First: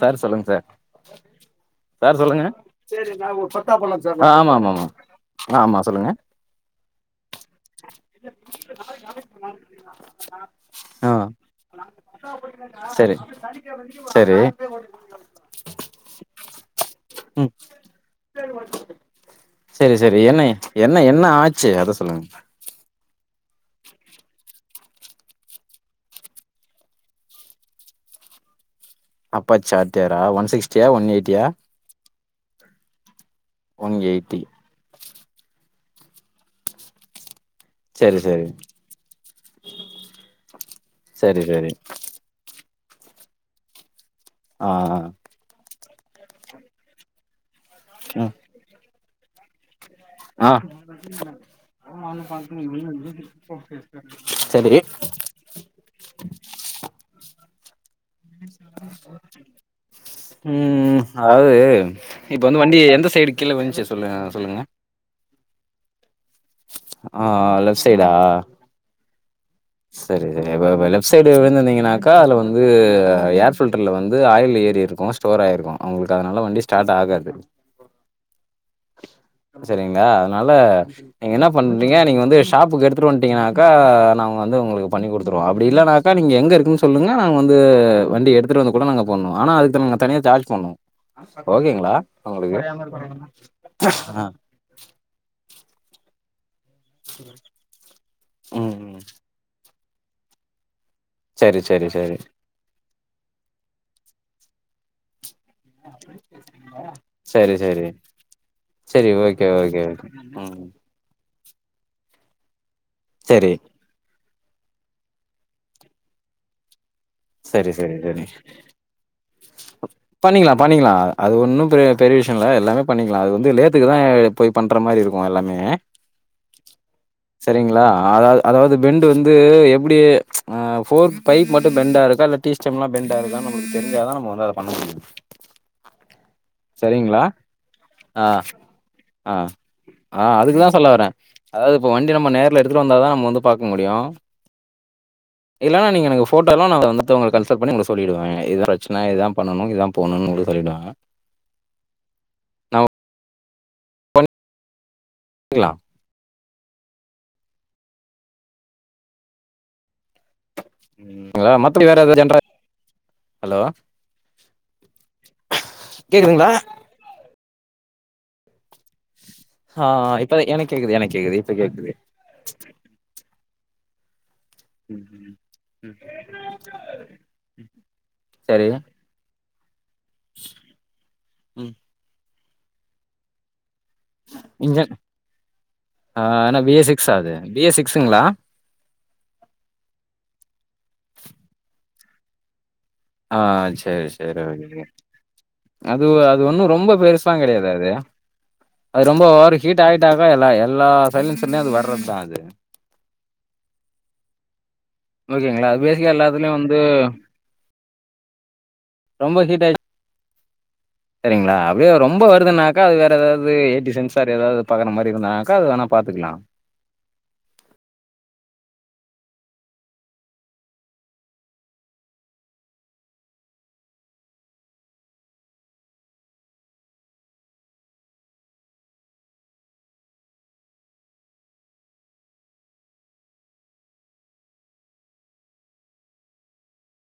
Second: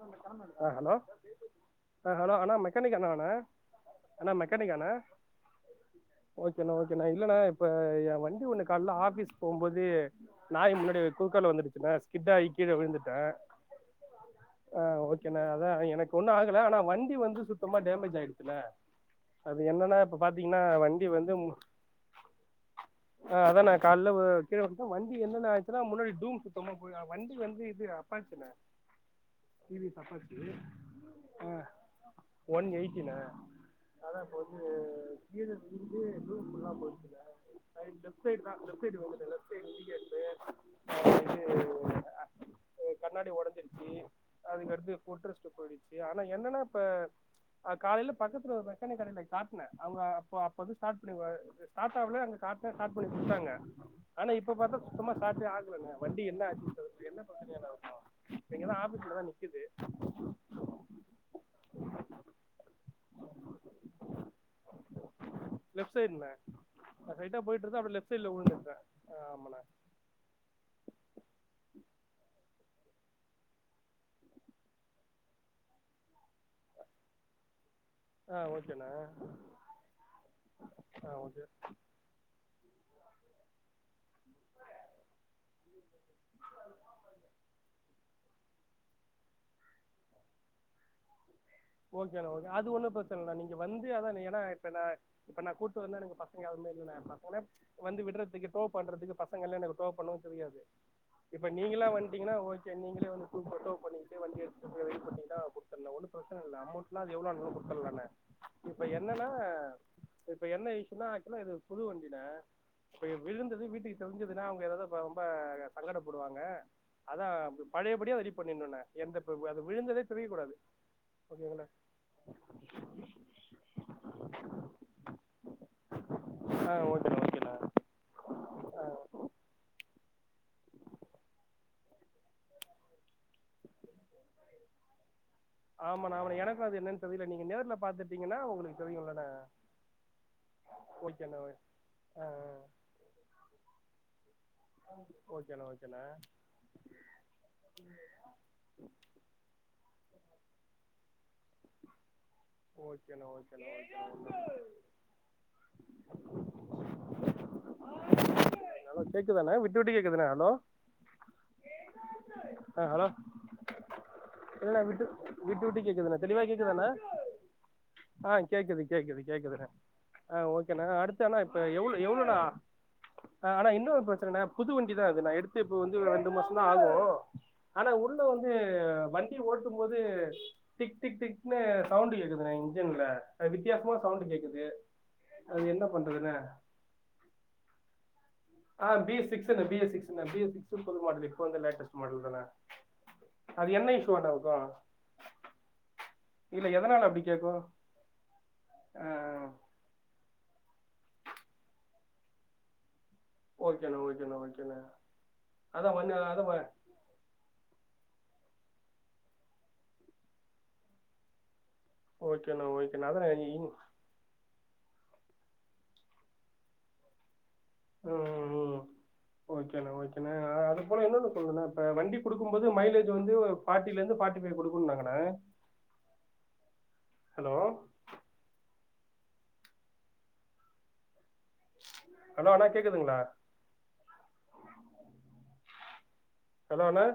Sir சொல்லுங்க sir அஹ் hello அஹ் சார் ஹலோ சொல்லுங்க அண்ணா மெக்கானிக் அண்ணாவான ஆ அண்ணா ஆமா ஆமா மெக்கானிக்க ஆமா அண்ண ஆ ஆமா சொல்லுங்க ஓகேண ஓகேண்ண இல்லண்ணா இப்ப என் வண்டி ஒண்ணு கால்ல ஆபீஸ் போகும் போது நாய் முன்னாடி ஆ குறுக்கால வந்துருச்சுண்ணா ஹிட்டாகி கீழே விழுந்துட்ட சரி சரி ஆஹ் ஓகேண்ணா அதான் எனக்கு ஒண்ணும் ஆகல ஆனா வண்டி வந்து ம் சுத்தமா டேமேஜ் ஆயிடுச்சுல்ல அது சரி என்னன்ன இப்ப சரி என்ன பாத்தீங்கன்னா என்ன வண்டி என்ன வந்து மு ஆச்சு அத சொல்லுங்க ஆஹ் அதான கால்ல கீழ வந்து வண்டி என்னென்ன ஆச்சுன்னா முன்னாடி டூம் சுத்தமா போய் வண்டி வந்து இது அப்பார்ட்டுண அப்பா சாடியராா ஒன் சிக்ஸ்டியா ஒன் எயிட்டியா ஆ ஒன் எயிட்டின [unintelligible] [unintelligible] ஒன் எயிட்டி சரி சரி சரி சரி [unintelligible] கண்ணாடி ஒடஞ்சு ஆ அதுகடுது ஃபுட்ரஸ்ட் [unintelligible] ஆனா என்னனா இப்ப அ காலில ஆ பக்கதுல ஒருதங் மெக்கானிக்கல் கடைல காட்ன அவ்ங்க அப்ப ஆ அப்ப வந்து ஸ்டார்ட் பண்ணிக்வாரு ஸ்டார்ட் ஆவ்ல அங்க காட்ன ஸ்டார்ட் பண்ணி கொடுத்தாங்க ஆனா இப்ப சரி பார்த்த சுத்தமா ஸ்டார்ட் ஆகல ண்ணா வண்டி என்ன ஆச்சு [unintelligible] ம். இங்கதா ஆபீஸ்ல தான் நிக்குது ம் அதாவாது இப்ப வந்து வண்டி எந்த சைடு கீழ விழுந்துச்சு சொல்லுங்க சொல்லங்க லெஃப்ட் சைடுண்ணே நா ஆ ஸ்ட்ரைட்டா போயிட்டு இருந்தே லெப்ட் அப்டியே சைடா லெஃப்ட் சைடுல விழுந்துட்டே ஆமாண்ணே சரி லெப்ட் சைடு விழுந்தீங்கன்னாக்கா அதுல வந்து இது ஏர் ஃபில்டர்ல வந்து ஆயில் ஏரி இருகு ஸ்டோர் ஆயிருகு உங்ளுகு அதனால வண்டி ஸ்டார்ட் ஆகாது ஆ ஓகேண்ணே செரிங்களா அதனால ஆ நீங்க ஓகே என்ன பண்றீங்க நீங்க வந்து ஷாப்புகு எடுத் எடுத் வண்ட்டினாக்கா நாங்க வந்து உங்ளுகு பண்ணி கொடுதுருவோ அப்டி இல்லனாகா நீங்க எங்க இருக்னு சொலுங்க நாங்க வந்து வண்டி எடுதுடு வந்து கூட நாங்க பண்ணுவோ ஆனா அதுக் நீங்க தனியா சார்ஜ் பண்ணு ஓகேனா ஓகே அது ஒண்ணு பிரசன இல்ல நீங்க வந்து அதான ஆ ஏனா இப்ப நா இப்ப நா கூட்டு வந்தா [unintelligible] [unintelligible] வந்து விட்றதுகு டோ ம், ம். பண்றதுகு பசங்களே டோ பண்ணவு தெரியாது இப்ப சரி, நீங்களா சரி, சரி. வன்ட்டீங்கனா ஓகே நீங்களே வந்து [unintelligible] டோ பண்ணிடு வண்டிய கொஞ்சொ வெயிட் பண்ணீங்னா [unintelligible] [unintelligible] அமௌண்ட்லா எவ்ளோ சரி, சரி. குடுதலான இப்ப சரி, என்னனா ஓகே, ஓகே, ஓகே. இப்ப ம். என்ன இசுசூ இதுனா ஆக்சுவலா புது வண்டின இப்ப சரி. விழுந்தது வீட்டுகு தெரிஞ் இதுனா அவுங்க ஏதாவ்து ரொம்ப சங்கட படுவாங்க அதா சரி, சரி, பழையபடி சரி. ரெடி பண்ணிணுன எந்தப் அது விழுந்ததே தெரிய கூடாது இன்னு பெரிய பெரிவிஷ்யுலா எலாமே பண்ணிகலா அது வந்து லேத்குதா இப் இப்பன்ற மாரி இருகு எல்லாமே ஆ ஓகேண்ணா ஓகேண்ணா செரிங்ளா அதாவ் அதாவ்து பெண்டு வந்து எப்டி ச்சு ஃபோர் ஃபைவ் பெண்டா இருகு இல்ல டீஸ்டெம்லா‌ பெண்டா இருகானு தெரிஞ்சாதா நம்ம வந்து அத பண்ண முடியு ஆம் ப்ப நா வந் செரிங்களா ஆ உங்களுக்கு தெரியும்லண்ணா ஆஹ் ஆஹ் அதுக்கு தா சொல்ல வரே ஓகேண்ணா அதாவது இப்போ வண்டி ஆ ஆ நம்ம நேர்ல எடுத்துட்டு வந்தா தா நம்ம வந்து பாக்க முடியு ஓகேண்ணா இல்லலன்னா ஓகேண்ணா நீங்க எனக்கு போட்டோலா நா வந்துட்டு உங்களுக்கு கன்சல்ட் பண்ணி உங்க சொல்லிடுவே ஏ இதுதா பிரச்சனை இததான் பண்ணணும் இததான் போட்ணும்னு சொல்லிடுவாங்க ஓகேண்ண ஓக் [inaudible] [unintelligible] ஹலோ கேக்குதாணே விட்டு விட்டு கேக்குதுணே ஹலோ ம். மத்தபடி வேற ஏதாவது ஜென்ரல் ஆஹ் ஹலோ ஹலோ இல்ண்ண விட்டு விட்டு விட்டு கேக்குதுண்ணே தெளிவா கேக்குதுங்களா? கேக்குதாண்ண ஆஹ் கேக்குது கேக்குது கேக்குதுண ஆ இப்ப ஆஹ் எனக்கு ஓகேண்ண கேக்குது எனக்கு அடுத்து கேக்குது அதா இப்ப கேக்குது எவ்ளவு எவ் ளோணா ஆ அண்ணா இன்னோரு பிரச்சனணே புது வண்டி தா அது நா எடுத்து இப்ப வந்து ரெண்டு மாசந்தா ஆகு ஆனா உள்ள வந்து சரி வண்டி ஓட் த்தும் போது டிக் டிக் டிக்னு சவுண்டு கேக்குது அ இன்ஜின்ல வித்தியாசமா சவுண்டு கேக்குது இங்க அது என்ன பண்றதுன்னு ஆஹ் ஆனா பிஏ சிக்ஸா ஆது பிஏ சிக்ஸுங்களா ஆஹ் பி சிக்ஸுண்ண பி எஸ் சிக்ஸுண்ண [unintelligible] இப்ப வந்த லேட்டஸ் மாடல் தாண்ண ஆஹ் செரி செரி ஓகே அது அ அது இல்ல ஒன்னும் ரொம்ப எதனால அப்டி பெருசுலா கேக்கும் கிடையாது அது ஆ அது ரொம்ப ஓவர் ஹீட் ஆயிட்டாதா ல எல்லா சைலன்சர்லயு அது வர்றத் தா அது ஓகேண்ண ஓகேண்ண ஓகேண்ண ஓகேங்ளா பேசிக்கா எல்லாத்துலயு வந்து ரொம்ப ஹீட் ஆயி செரிங்ளா [unintelligible] ரொம்ப ஓகேண்ணா வருதுனாக்கா அது ஓகேண்ணா வேற அதா எதாவது ம் ஏ டி சென்ஸார் எதாவது பாக்கற மாரி இருந்னாக்கா அது வேணா பாத்துக்கலா உஹம் உ ஓகேணா ஓகேண அது போல என்னன்னு சொல்னுண இப்ப வண்டி குடுக்கும் போது மைலேஜ் வந்து பாட்டில இருந்து பார்டிவை குடுக்குனாங்கண ஹலோ ஹலோ அண்ணா கேக்குதுங்ளா ஹலோண்ணே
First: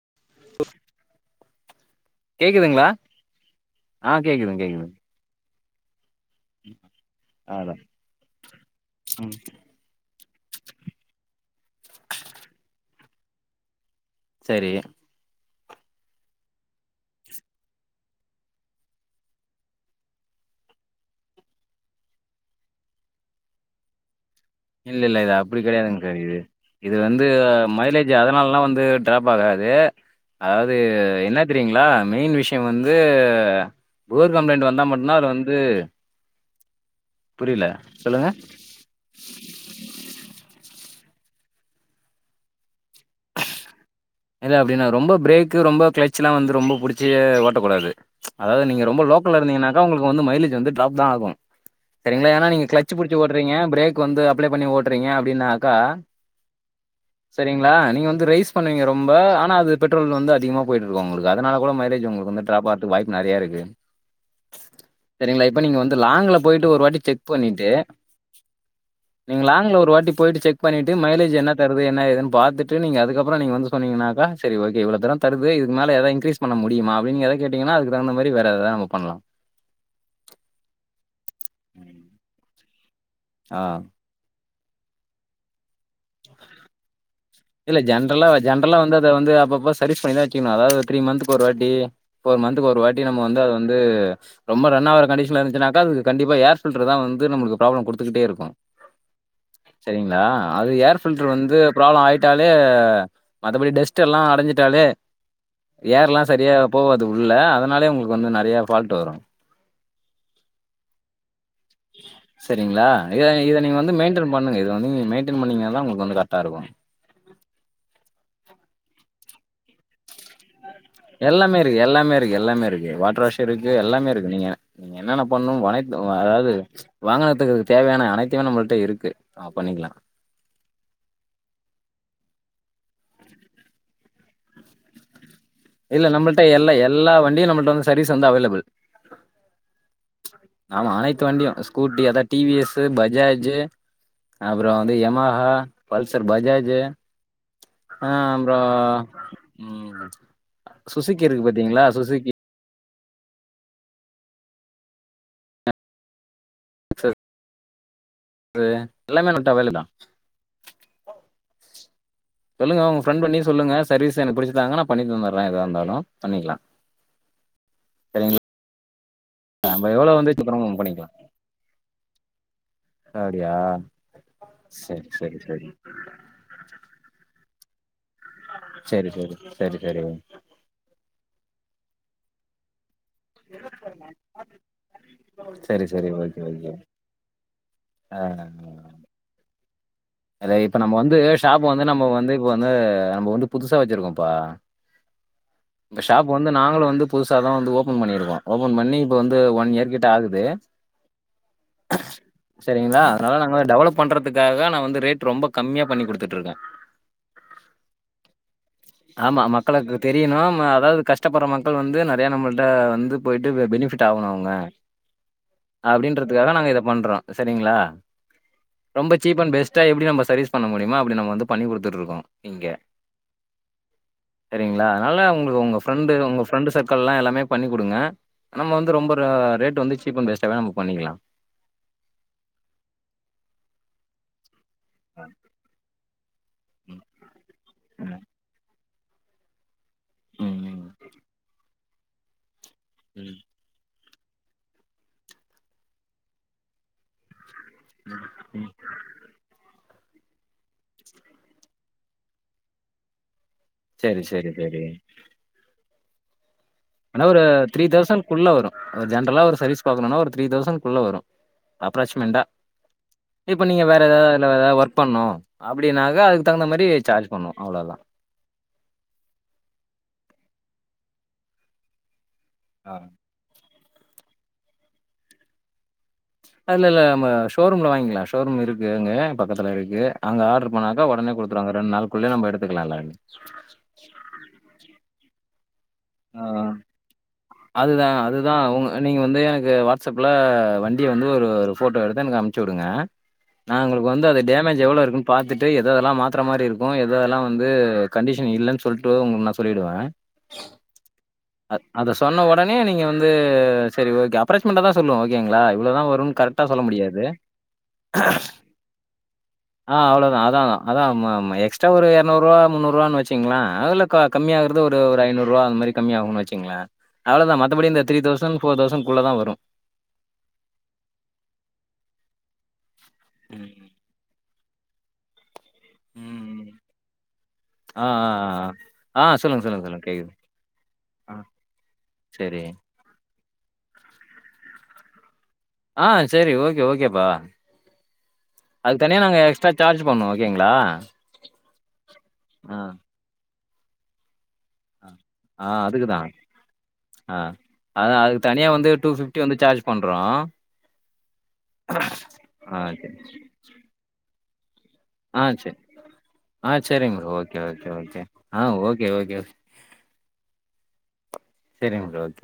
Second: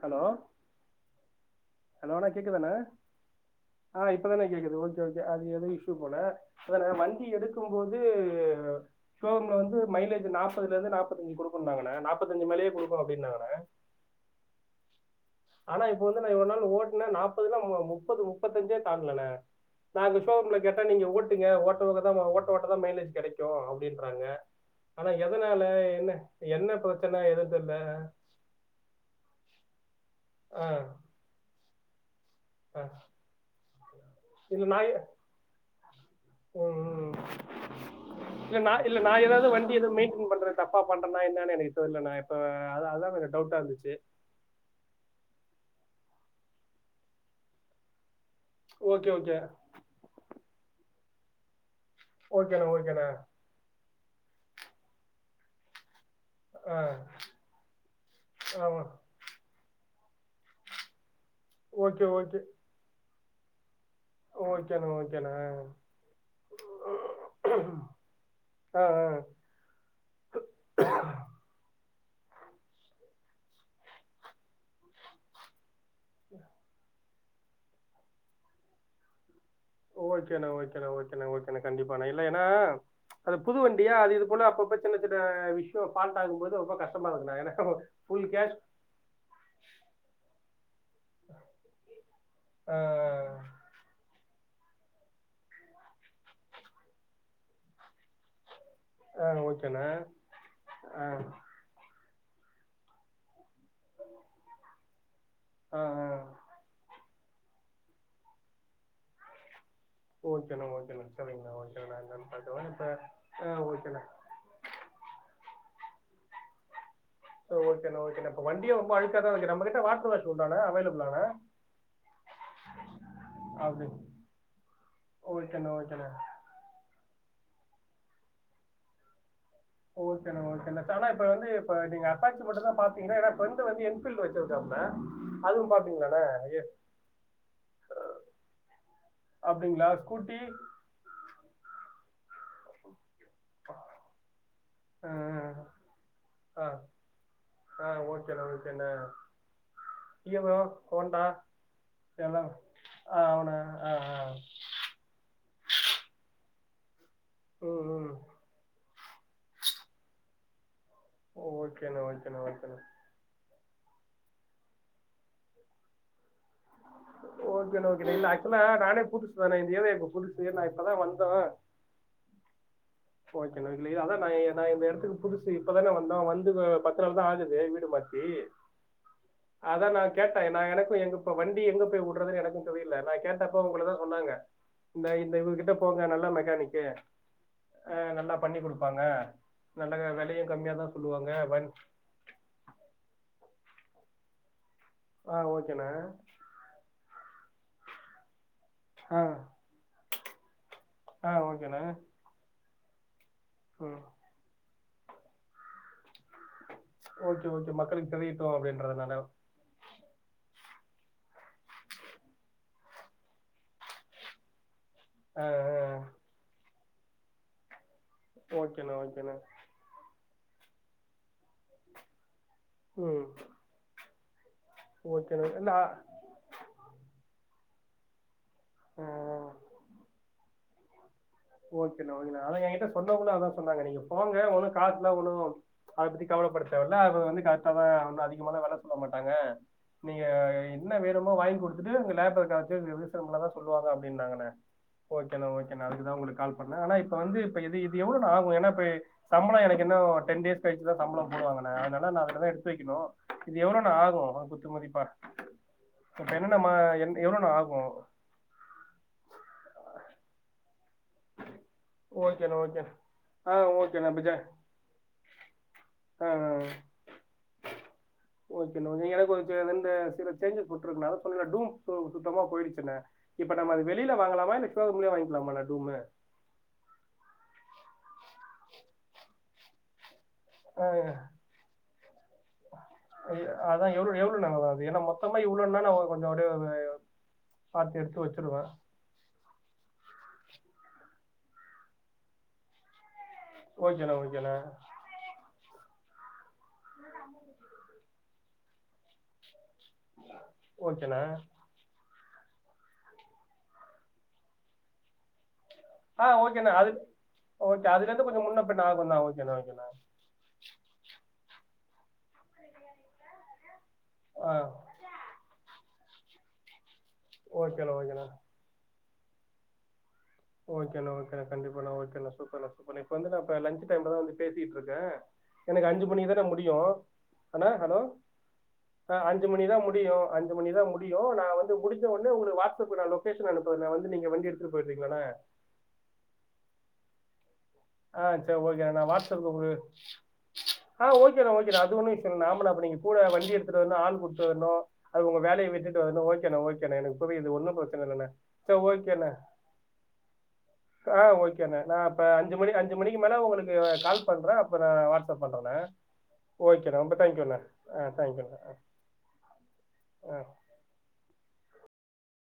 ஹலோ அலோ அண்ணா கேக்குதுாண கேக்குதுங்களா ஆ ஆஹ் இப்பதாண கேக்குதுங்க கேக்குது கேக்குதுங்க ஓகே ஓகே ஏதோ இஷு போல அதாண வண்டி எடுக்கும் அதா போது ஷோரூம்ல வந்து மைலேஜ் நாப்பதுலெந்து நாப்பதஞ்சு குடுக்குணாங்ககண்ண நாப்பதஞ்சு மேலே குடுக் அப்படினாங்கண செரி ஆனா இப்ப வந்து நா ஒரு நாள் ஓட்டுன நாப்பதுல மு முப்பது முப்பத்தஞ்சே தான்டலண நா அங்க ஷோரூம்ல கேட்டா நீங்க ஓட்நீங்க ஓட்னதாலதா ஓட்ட ஓட்ட தா மைலேஜ் கெடைக்கு அப்படின்றாங்க இல்ல இல்ல இது அப்டி கெடையாதுங் சார் இது என்ன இது பிரச்சன வந்து எதுன்னு தெர்ல மைலேஜ் அதனாலலா வந்து ட்ராப் ஆகாது ஆ அது என்ன தெரியு ங்களா மெயின் விஷ் விஷயோ ஆ வந்து போர் கம்ப்ளைண்ட் வந்தா மட்டுதா அது வந்து ம்ம் ம் புரியல சொல்லுங்க இல்ல நா இல்ல நா ஏதாவது வண்டி எது மெயின்டெய்ன் பண்றது தப் தப்பா பண்றேனா என்னனு எனக்கு இது தெர்லணா இப்ப அதா அதா எனக்கு டவுட்டா இருந்துச்சு இல்ல அப்டினா ரொம்ப பிரேக் ரொம்ப கிளச்லா வந்து ரொம்ப புடுச்சி ஓட்டக் கூடாது ம்ச் அதாவது நீங்க ரொம்ப ஓகே ஓகே லோக்கல இருந்தீகனாக்க உங்களுக்கு வந்து மைலேஜ் வந்து டிராப் தா ஆகு சரிங்களா ஏன்னா நீங்க ஓகேண்ணா கிளச் ஓகேண்ணா புடுச்சு ஓட்டுறீங்க பிரேக் க்கு வந்து அப்ளே பண்ணி ஓட்டுறீங்க அப்டினாக்கா ஆ சரிங்களா நீங்க வந்து ரைஸ் ஆமா பண்ணுவீங்க ரொம் ப்ப ஆனா அது பெட்ரோல் வந்து அதிகமா போயிட்ருக்கு உங்களுக் கு அதனால கூட ஓகே மைலேஜ் ஓகே உங்களுக்கு டிராப் ஆகுறதுக்கு வாய்ப் நெறைய இருக்கு ஓகேண்ணா ஓகேண்ணா சரிங்களா இப்ப நீங்க வந்து லாங்ல போயிட்டு ஒரு வாட்டி செக் பண்ணிட்டு ஆ ஆ நீங்க லாங்ல ஒரு வாட்டி போயிட்டு செக் பண்ணிட்டு மைலேஜ் என்ன தருத் போய் என்ன ஏதுன்னு பாத்துட்டு நீங்க அதுக்கப்பறோ நீங்க வந்து ஸ் சொன்னீங்கனாக்கா சரி ஓகே இவ்ளோ தூரோ தருது இதுக்கு மேல ஏதோ இன்கிரீஸ் பண்ண முடியமா அப்டினு எத கேட்டீங்கனா அதுக்குதகுந்த மாரி வேற ஏதா நம்ப பண்ணலா ஓகேண்ண ஓகேண்ண ஓகேண்ண ஓகேண்ண கண்டிப்பாணே இல்ல ஏன்னா ம்ச் அது ஆ புதுவண்டியா அது இது போல அப்பப் இப்ப சின்ன சின்ன விஷ்யோ ஃபால்ட ஆகும்போது ரொம்ப கஷ்டமா இருக்கு இல்ல ஜென்ரலா ஜென்ரலா வந்து அத வந்து அப்பப்ப சர்வீஸ் பண்ணிதா வச்சுக்கணு அதாவது த்ரீ மந்துகு ஒரு வாட்டி ஃபோர் மந்துகு ஆ ஒரு வாட்டி நம்ம வந்து அத வந்து ரொம்ப ரன் ஆவுற கண்டிஷன்ல இருந்துச்சுனாக்க அது கண்டிப்பா ஏர் ஃபில்டர்தா நம்மளுக்கு ப்ராப்ளோ குடுக்கிட்டே இருக்கு ஆ ஓகேண்ணா சரிங்களா அது ஏர் ஆ ஃபில்டர் வந்து ப்ராப்ளோ ஆய்ட் ட்டாலே மத்தபடி டெஸ்ட் எல்லா அடஞ்சுட்டாலே ஆ ஆ ஏர்லா சரியா போவாது உள் உள்ள அதனாலே உங்களுக்கு வந்து நெறைய ஃபால்ட் வரு ஓகேண்ணா ஓகேண்ணா சரிங்கண்ணா ஓகேண்ணா என்னன்னு பார்க்குறேன் சரிங்களா இப்போ இத ஆ இத நீங்க வந்து ஓகேண்ணா மெயின்டென் பண்ணுங்க இத வந்து நீ மெயின்டென் பண்ணுங்கனா தா உங்களுக்கு வந்து கரெக்ட் தருவாங் ம் ஓகேண்ணே ஓகேண்ணே இப்ப வண்டியு ரொம்ப அழுக்காதா இருக்கு நம்பகிட்ட வாட்டர் வாஷ் உண்டாண அவைல் எல்லாமே இருக்கு எல்லாமே இருக்கு எல்லாமே இருக்கு வாட்டர் வாஷ் இருக்கு அப்படி எல்லாமே இருக்கு நீங்க நீங்க என்னென்ன பண்ணு ஓகேண்ணா வனைத் ஓகேண்ணா அதாவது ம்ச் வாகனத்துக்கு தேவையான அனைத்துமே நம்மள்ட இருக்கு ஆ பண்ணிக்கலா ஓகேண்ணே ஓகேண்ணே தல இப்ப வந்து இப்ப நீங்க [unintelligible] தா பாப் என்னோட ஃப்ரண்டு வந்து என்ஃபீல்டு வச்சிருந்தாப்ல இல்ல நம்மள்ட்ட எல்ல எல்லா வண்டியு நம்மள்ட வந்து சர்வீஸ் வந்து அவைலபுள் அப்படிங்களா ஸ்கூட்டி ஆமா அனைத்து வண்டியு ஸ்கூட்டி எத டிவிஎஸு பஜாஜ் ஜு அப்புறம் வந்து யமாஹா ஆ பல்சர் பஜாஜு ஆ ஓகேண்ணா ஓகேண்ணா அப்றம் ம் ஹீரோ சுசிகி இருக்கு பாத்தீங்களா சுசிகி ஆமாண ஆ செரி ம் ம் ரி எல்லாமே நட்ட வேலிதா ஓகேண்ணா ஓகேண்ணா ஓகேண்ணா சொல்லுங்க உங்க ஃப்ரெண்ட் பண்ணி சொல்லுங்க சர்வீஸ் எனக்கு புடிச்சுதாங்க நா பண்ணி தந்துற ஏதா இருந்தாலு பண்ணிக்லா ஓகேணா ஓகேணா இல்ல ஆக்சுலா நானே புதுசுதா நா நம்ம இந்தியேவே பு எவ்வளோ வந்துச்சு புதுசுதா நா அப்புறமா இப்பதா பண்ணிக்கலா வந்தோ அப்டியா ஓகேணா இலியா அதா நா இந் நா இந்த சரி எடத்துக்கு சரி புதுசு சரி இப்பதாணா வந்தோ வந்து பத்து நாள்தா ஆவுது இது [unintelligible] செரி சரி சரி சரி அதா நா சரி கேட்ட ஏனா எனக்கும் எங்க இப்ப வண் ண்டிய எங்க போய் உடுறது எனக்கும் தெரில இல்ல நா கேட்டப்போ உங்களதா சொன்னாங்க இந்த இந்த இவகிட்ட சரி போங்க சரி நல்லா ஓகே ஓகே மெக்கானிக்கு ஆ நல்லா பண்ணி குடுப்பாங்க அது இப்ப நம்ம வந்து ஷாப்பு வந்து நம்ம வந்து இப்ப வந்து நம்ப வந்து புதுசா வெச்சிருக்கோம்ப்பா ஆ ஓகேண்ணே இப்ப ஷாப்பு வந்து நாங்களு வந்து புதுசாதா வந்து ஓபன் பண்ணிருக்கோ ஓபன் பண்ணி இப்ப ஆ வந்து ஒன் இயர் கிட்ட ஆகுது ஆ ஓகேண்ணே சரிங்க்ளா அதால நாங்க டெவலப் ம் பண்றதுக்காக நா வந்து ரேட் ரொம்ப கம்மியா பண்ணி குடுத்துட் இருக்க ஓகே ஓகே மக்களுக்கு தெரியட்டும் அப்படின்றதுனால ஆமா மக்களுக்கு தெரியணு ம் அ அதாது கஷ்டப்படுற மக்கள் வந்து நெறையா நம்மள்ட்ட வந்து போயிட்டு பெ பெனிஃபிட் ஆவணு அவுங்க ஆ ஆ அப்டீன்றதுக்காக நாங்க இத பண்றோ செரிங்க்ளா ஓகேண்ண ஓகேண்ண எப்டி நம் சர்விஸ் பண்ண முடியமோ அப்டி நம்ம வந்து பண்ணி குடுத்துட்டு இருக்கோ ம் செரிங்ளா அதுனால ஓகேண்ணே உங்ளுக்கு இல்லை உங்க ஃப்ரெண்டு உங்க ஃப்ரெண்டு் சர்க்கள்லா எல்லாமே பண்ணி குடுங்க நம்ம வந்து ரொம்ப ர ரேட்டு வந்து சீப்பன் பெஸ்ட்டாவே நம்ம பண்ணிக்லா ஓகேணா ஓகேணா ஆனா ஏங்கிட்ட சொன்னவங்களு அதா சொன்னாங்க நீங்க போங்க ஒன்னு காசுலா ஒன்னு அதப் பத்தி கவலப்படத் தேவல்ல அவ வந்து கரெக்ட்டாதா வந்து அதிகமான வெ ல சொல்லமாட்டாங்க நீங்க ம், ம், என்ன வேணுமோ வாய்ங்குடு துட்டு இந்த லேபர் கா [unintelligible] ம், தா சொல்லுவாங்க அப் இருந்தாங்கண்ண ஓகேண ஓகேண அதுக்குதா உங்களுக் கால் பண்ண ஆனா இப்ப வந்து இப்ப இது இது எவ்ளோண ஆகு ஏன்னா ம். இப்ப சம்பளொ எனக் இன்னு டென் டேஸ் கழிச்சிதா சம்பளொ போடுவாங்கண அனால நா அதுலதா எடுத்து வெக்கெணு இது எவ்ளோண்ண ஆகு சரி, சரி, குத்து மதிப்பா ப டென் என்ன ஒரு த்ரீ தௌசண் குள்ள வரு ஒரு ஜென்ரலா ஒரு சர்வீஸ் பாக்கனுனா ஒரு த்ரீ தௌசண் குள்ள வரு அப்ராக்சிமென்டா ஓகேண்ணா ஓகேண்ணா ஆ இப்ப நீங்க ஓகேண்ணா வேறெதாதா விஜய் இல்ல வேற எதா ஒர்க் பண்ணு அப்டினாக்கா ஆ அதுக்கு ஆ, தகுந்த மாரி சார்ஜ் பண்ணு அவ்ளோதா ஓகேண்ணா இருக்குன சொல்லிர்ற டூம்ஃபு சுத்தமா போயிடுச்சிண்ண இப்ப நம்ம அது வெளில வாங்கலாமா இல்ல இப்பவே உங்லயே வாய்ங்க்கிலாமாண டூமு இல்ல இல்ல நம்ம ஷோரூம்ல வாய்ங்கிங்ல ஷோரூம் இருக்கு அங்க பக்கத்துல இருக்கு அங்க ஆட்ரு டூமு பண்ணாக்க ஒடனே குடுத்துருவாங்க ரெண் நாள்க்குள்ளயே நம்ப எடுத்துக்லா எல்லாமே [unintelligible] இவ்ளோ ஆஹ் பார்த்து அதுதா எடுத்து அதுதா வச்சிருவேன் உங்க நீங்க வந்து எனக்கு வாட் சப்ல வண்டிய வந்து ஒரு ஒரு ஃபோட்டோ எடுத்து எனக்கு அம்ச்சி உடுங்க நா உங்ளுக்கு ஓகேண்ணா வந்து அத ஓகேண்ணா டேமேஜு எவ்ளோ இருக்குன் பாத்துட்டு எத் எததெல்லா மாத்ர மாறி இருக்கு எதல்லா வந்து கண்டிஷன் இல்லன் சொல்ட்டு உங்ளு நா சொ சொல்லிடுவ ஓகேண்ணா அத் அதஸ் சொன்ன ஒடனே நீங்க வந்து சரி ஓகே அப்ராக்சிமென்ட்டா தா சொல்லுவ ஓகேங்களா இவ்ளோதான் ஆ வரும்னு கரெக்ட்டா ஓகேன்ன சொல்ல அது முடியாது. ஓகே அதுலேந்து கொஞ்சம் முன்னப்பின்ன ஆகுந்தான் ஓக் ஆ அவ்ளோ தான் அதான் அதான் ம ம எக்ஸ் ட்ரா ஒரு இரநூறுவா முன்னூறுவான்னு வச்சுங்கள அதுல க ஆ கம்மிய ஆகுறது ஒரு ஐநூறு ரூவா அந்த மாரி கம்மி ஆகும்னு வச்சுங்களன் அவ்ளோதான் மத்தப்படி ஓகேண்ணா இந்த த்ரீ ஓகேண்ணா தௌசண்ட் ஃபோர் தௌசண்ட் குள்ள தான் வரும் ஓகேனா ஓகேனா கண்டிப்பானா ஓகேனா சூப்பர்னா [unintelligible] வந்து நம்ம ம். லன்ச் டைம்லதான் வந்து பேசிட்டு இருக் கேன் எனக்கு அஞ்சு மணிக்கு தான ம். முடியு அண்ண ஹலோ ஆ, ஆ, அ ஆ. ஆ அஞ்சு மணி சொல்லுங்க, தான் சொல்லுங்க, சொல்லுங்க முடியு கேக்குது. அஞ்சு மணி தான் முடியு ஆ. நான் வந்து முடிஞ்ச உடனே உங்களுக்கு சரி. வாட்ஸ்அப் ல லொகேஷன் அனுப் கொஞ்ச வந்து நீங்க வண்டி எடுத்து போயிட்ரீங்களான்ன ஆ செரி ஓகே ஓகேப்பா ஆ செரி ஓகேனா நா அதுக்கு தனியா நாங்க வாட்ஸ்அப் ஒங்களு எக்ஸ்ட்ரா சார்ஜ் பண்ணுவோம். ஓகேங்களா? ஆஹ் ஓகேனா ஓகேனா அது ஒண்ணும் விஷயம் இல்ல நாம ஆ. அப்பங்க கூட வண்டி எடுத்துட்டு வந்து ஆள் பு ஆ. [unintelligible] அது உங்க ஆ வேலையை விட்டுட்டு அதுக்கு வரனும் தான். ஓகேன ஓகேன எனக்கு ஆ. புரியுது ஒன்னும் பிரச்சனை அதான் இல்லன்ன அதுக்கு தனியா சரி வந்து ஓகேன வந்து சார்ஜ் பண்றோம். ஆஹ் ஓகேன நா அப்ப அஞ்சு மணி ஆ அஞ்சு சரி. மணிக்கு மேலே உங்களுக்கு கால் பண்ற அப் நம்பர வாட்ஸ்அப் ஆ பண்றேன்ன சரி. ஆ ஓகேன ரொம்ப சரிங்க ப்ரோ. தேங்கயூண்ண ஓகே, ஓகே, ஆ ஓகே. ஆ தேங்கயூண்ண ஓகே, ஓகே. செரிங்க சார் ஓகே